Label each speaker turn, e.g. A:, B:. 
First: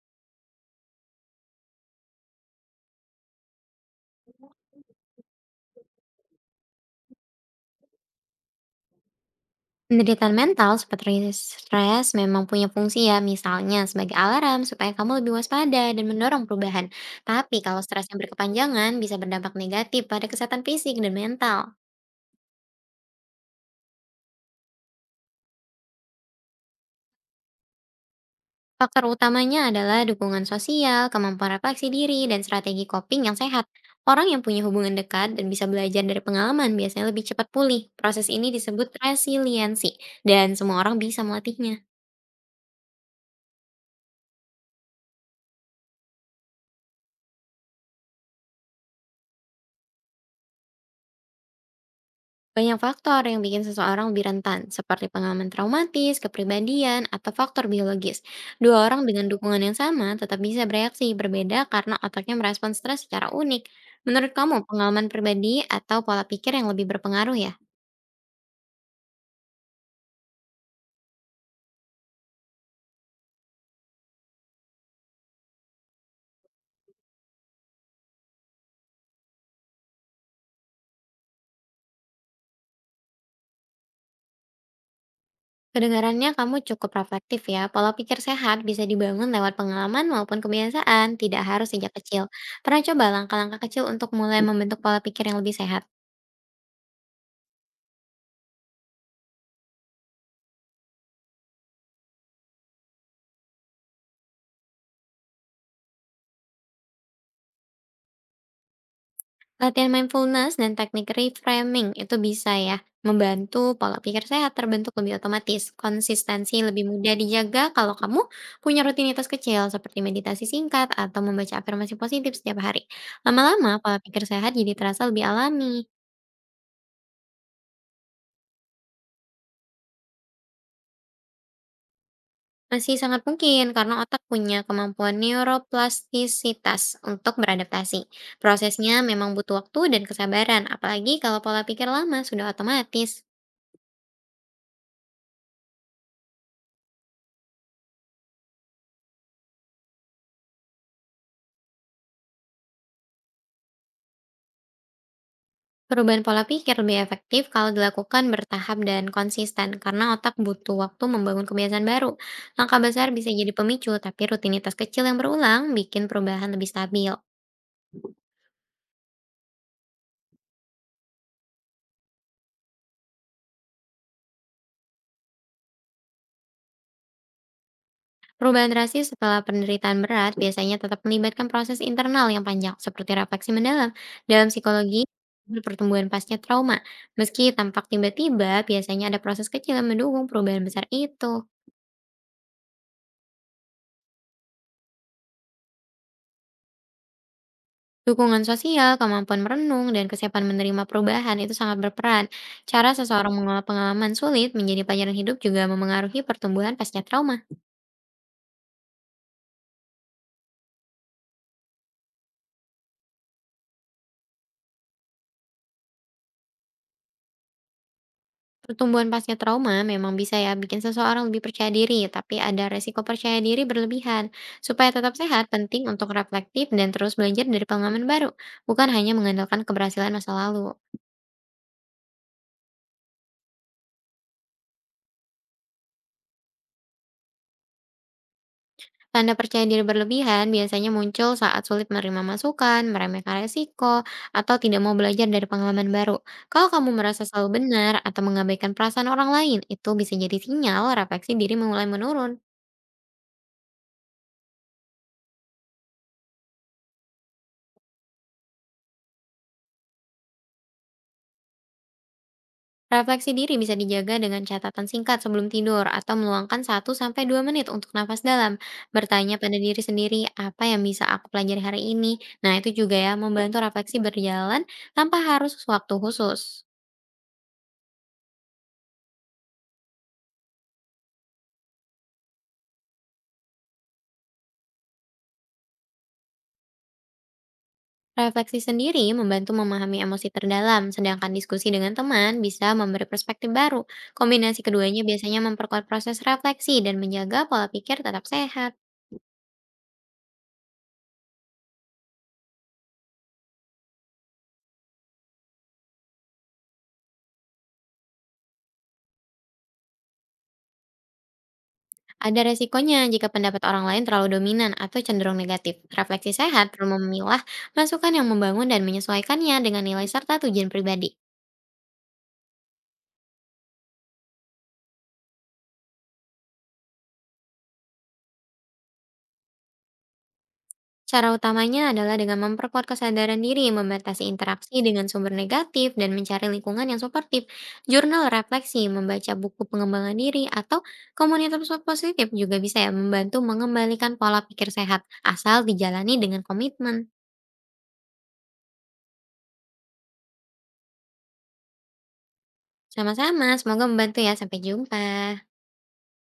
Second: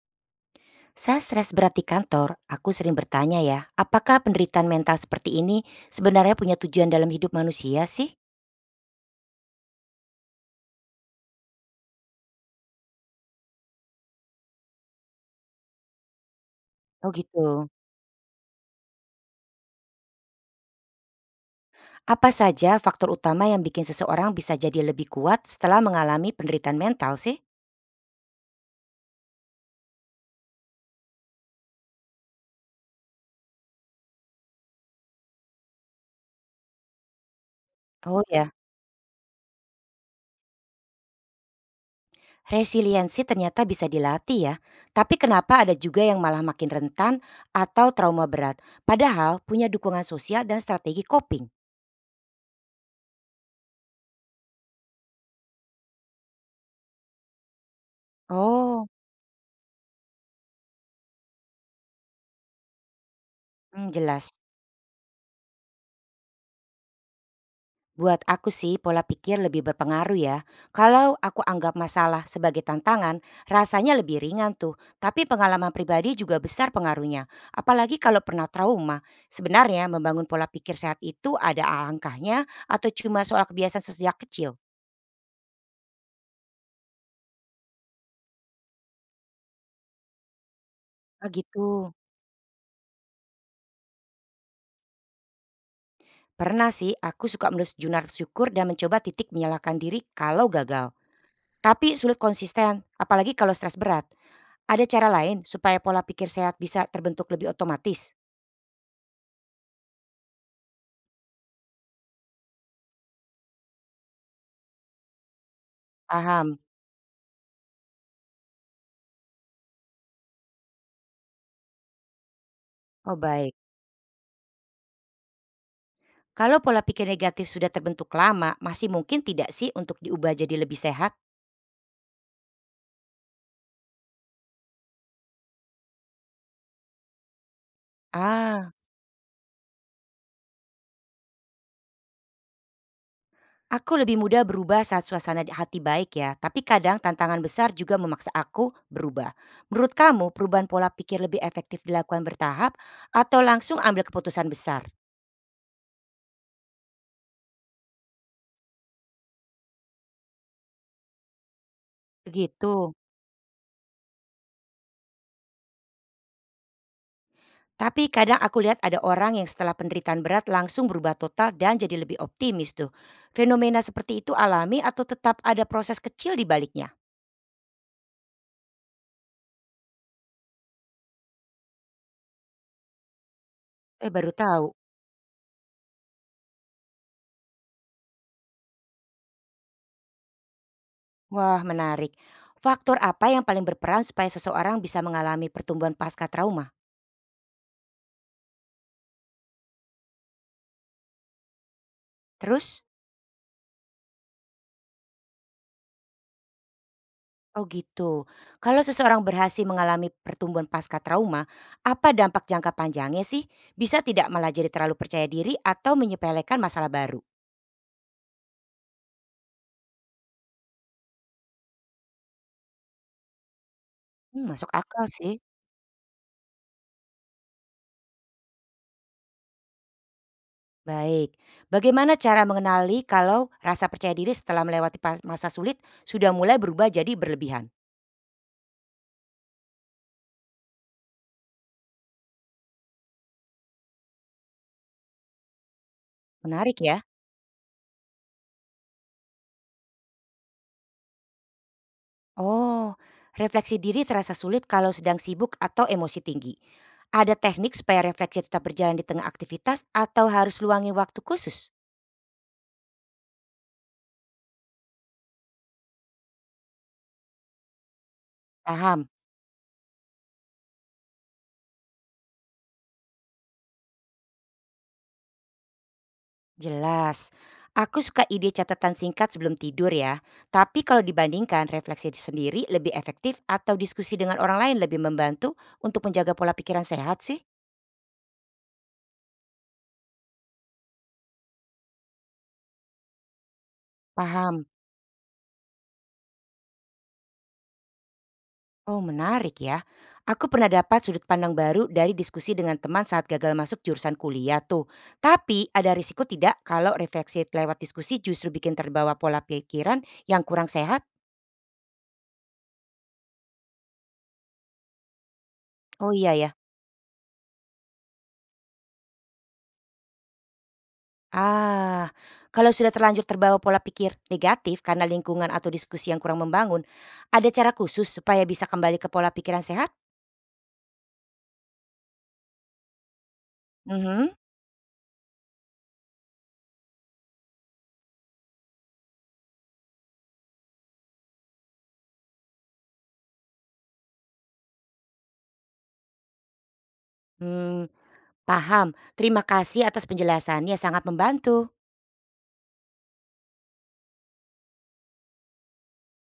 A: Saat stres berat di kantor, aku sering bertanya ya, apakah penderitaan mental seperti ini sebenarnya punya tujuan dalam hidup manusia sih?
B: Penderitaan mental seperti stres memang punya fungsi ya, misalnya sebagai alarm supaya kamu lebih waspada dan mendorong perubahan.
A: Oh
B: Tapi
A: gitu.
B: kalau stres yang berkepanjangan bisa berdampak negatif pada kesehatan fisik dan mental.
A: Apa saja faktor utama yang bikin seseorang bisa jadi lebih kuat setelah mengalami penderitaan mental sih?
B: Faktor utamanya adalah dukungan sosial, kemampuan refleksi diri, dan strategi coping yang sehat. Orang yang punya hubungan dekat dan bisa belajar dari pengalaman biasanya lebih cepat pulih.
A: Oh
B: Proses ini
A: ya,
B: disebut resiliensi, dan semua orang bisa melatihnya.
A: resiliensi ternyata bisa dilatih ya. Tapi kenapa ada juga yang malah makin rentan atau trauma berat, padahal punya dukungan sosial dan strategi coping?
B: Banyak faktor yang bikin seseorang lebih rentan, seperti pengalaman traumatis, kepribadian, atau faktor biologis. Dua
A: Oh,
B: orang dengan dukungan yang sama tetap bisa bereaksi berbeda karena otaknya merespons stres secara unik.
A: hmm,
B: Menurut
A: jelas.
B: kamu, pengalaman pribadi atau pola pikir yang lebih berpengaruh ya?
A: Buat aku sih pola pikir lebih berpengaruh ya. Kalau aku anggap masalah sebagai tantangan, rasanya lebih ringan tuh. Tapi pengalaman pribadi juga besar pengaruhnya. Apalagi kalau pernah trauma. Sebenarnya membangun pola pikir sehat itu ada alangkahnya atau cuma soal kebiasaan sejak kecil?
B: Kedengarannya kamu cukup reflektif ya. Pola pikir sehat bisa dibangun lewat pengalaman maupun kebiasaan,
A: Ah
B: tidak harus sejak
A: gitu.
B: kecil. Pernah coba langkah-langkah kecil untuk mulai membentuk pola pikir yang lebih sehat?
A: Pernah sih aku suka menulis jurnal syukur dan mencoba titik menyalahkan diri kalau gagal. Tapi sulit konsisten, apalagi kalau stres berat. Ada cara lain supaya pola pikir sehat bisa terbentuk lebih otomatis?
B: Latihan mindfulness dan teknik reframing itu bisa ya membantu pola pikir sehat terbentuk lebih otomatis. Konsistensi
A: Paham.
B: lebih mudah dijaga kalau kamu punya rutinitas kecil seperti meditasi singkat atau membaca afirmasi positif setiap hari.
A: Oh baik.
B: Lama-lama pola pikir sehat jadi terasa lebih alami.
A: Kalau pola pikir negatif sudah terbentuk lama, masih mungkin tidak sih untuk diubah jadi lebih sehat?
B: Masih sangat mungkin karena otak punya kemampuan neuroplastisitas untuk beradaptasi.
A: Ah,
B: Prosesnya memang butuh waktu dan kesabaran, apalagi kalau pola pikir lama sudah otomatis.
A: aku lebih mudah berubah saat suasana hati baik ya, tapi kadang tantangan besar juga memaksa aku berubah. Menurut kamu, perubahan pola pikir lebih efektif dilakukan bertahap atau langsung ambil keputusan besar?
B: Perubahan pola pikir lebih efektif kalau dilakukan bertahap dan konsisten karena otak butuh waktu membangun kebiasaan baru. Langkah
A: Begitu.
B: besar bisa jadi pemicu, tapi rutinitas kecil yang berulang bikin perubahan lebih stabil.
A: Tapi kadang aku lihat ada orang yang setelah penderitaan berat langsung berubah total dan jadi lebih optimis tuh. Fenomena seperti itu alami atau tetap ada proses kecil di baliknya?
B: Perubahan drastis setelah penderitaan berat biasanya tetap melibatkan proses internal yang panjang seperti refleksi mendalam
A: Eh baru
B: dalam
A: tahu.
B: psikologi pertumbuhan pasca trauma. Meski tampak tiba-tiba, biasanya ada proses kecil yang mendukung perubahan besar itu.
A: Wah, menarik. Faktor apa yang paling berperan supaya seseorang bisa mengalami pertumbuhan pasca trauma?
B: Dukungan sosial, kemampuan merenung, dan kesiapan menerima perubahan itu sangat berperan.
A: Terus?
B: Cara seseorang mengolah pengalaman sulit menjadi pelajaran hidup juga memengaruhi pertumbuhan pasca trauma.
A: Oh gitu. Kalau seseorang berhasil mengalami pertumbuhan pasca trauma, apa dampak jangka panjangnya sih? Bisa tidak malah jadi terlalu percaya diri atau menyepelekan masalah baru?
B: Pertumbuhan pasca trauma memang bisa ya bikin seseorang lebih percaya diri, tapi ada resiko percaya diri berlebihan.
A: Hmm, masuk
B: Supaya
A: akal
B: tetap
A: sih.
B: sehat, penting untuk reflektif dan terus belajar dari pengalaman baru, bukan hanya mengandalkan keberhasilan masa lalu.
A: Baik. Bagaimana cara mengenali kalau rasa percaya diri setelah melewati masa sulit sudah mulai berubah jadi berlebihan?
B: Tanda percaya diri berlebihan biasanya muncul saat sulit menerima masukan, meremehkan resiko, atau tidak mau belajar dari pengalaman baru. Kalau
A: Menarik
B: kamu
A: ya.
B: merasa selalu benar atau mengabaikan perasaan orang lain, itu bisa jadi sinyal refleksi diri mulai menurun.
A: Oh, refleksi diri terasa sulit kalau sedang sibuk atau emosi tinggi. Ada teknik supaya refleksi tetap berjalan di tengah aktivitas atau harus luangin waktu khusus?
B: Refleksi diri bisa dijaga dengan catatan singkat sebelum tidur atau meluangkan 1 sampai 2 menit untuk nafas dalam.
A: Paham?
B: Bertanya pada diri sendiri, apa yang bisa aku pelajari hari ini? Nah, itu juga ya membantu refleksi berjalan tanpa harus waktu khusus.
A: Jelas. Aku suka ide catatan singkat sebelum tidur ya. Tapi kalau dibandingkan refleksi sendiri lebih efektif atau diskusi dengan orang lain lebih membantu untuk menjaga pola pikiran sehat sih?
B: Refleksi sendiri membantu memahami emosi terdalam, sedangkan diskusi dengan teman bisa memberi perspektif baru. Kombinasi
A: Paham?
B: keduanya biasanya memperkuat proses refleksi dan menjaga pola pikir tetap sehat.
A: Oh, menarik ya. Aku pernah dapat sudut pandang baru dari diskusi dengan teman saat gagal masuk jurusan kuliah tuh. Tapi ada risiko tidak kalau refleksi lewat diskusi justru bikin terbawa pola pikiran yang kurang sehat?
B: Ada resikonya jika pendapat orang lain terlalu dominan atau cenderung negatif.
A: Oh
B: Refleksi
A: iya ya.
B: sehat perlu memilah masukan yang membangun dan menyesuaikannya dengan nilai serta tujuan pribadi.
A: Ah, kalau sudah terlanjur terbawa pola pikir negatif karena lingkungan atau diskusi yang kurang membangun, ada cara khusus supaya bisa kembali ke pola pikiran sehat?
B: Cara utamanya adalah dengan memperkuat kesadaran diri, membatasi
A: Mhm.
B: interaksi dengan sumber negatif, dan mencari lingkungan yang suportif. Jurnal refleksi, membaca buku pengembangan diri, atau komunitas positif juga bisa ya membantu mengembalikan pola pikir sehat, asal dijalani dengan komitmen.
A: Hmm, paham. Terima kasih atas penjelasannya sangat membantu.
B: Sama-sama, semoga membantu ya. Sampai jumpa.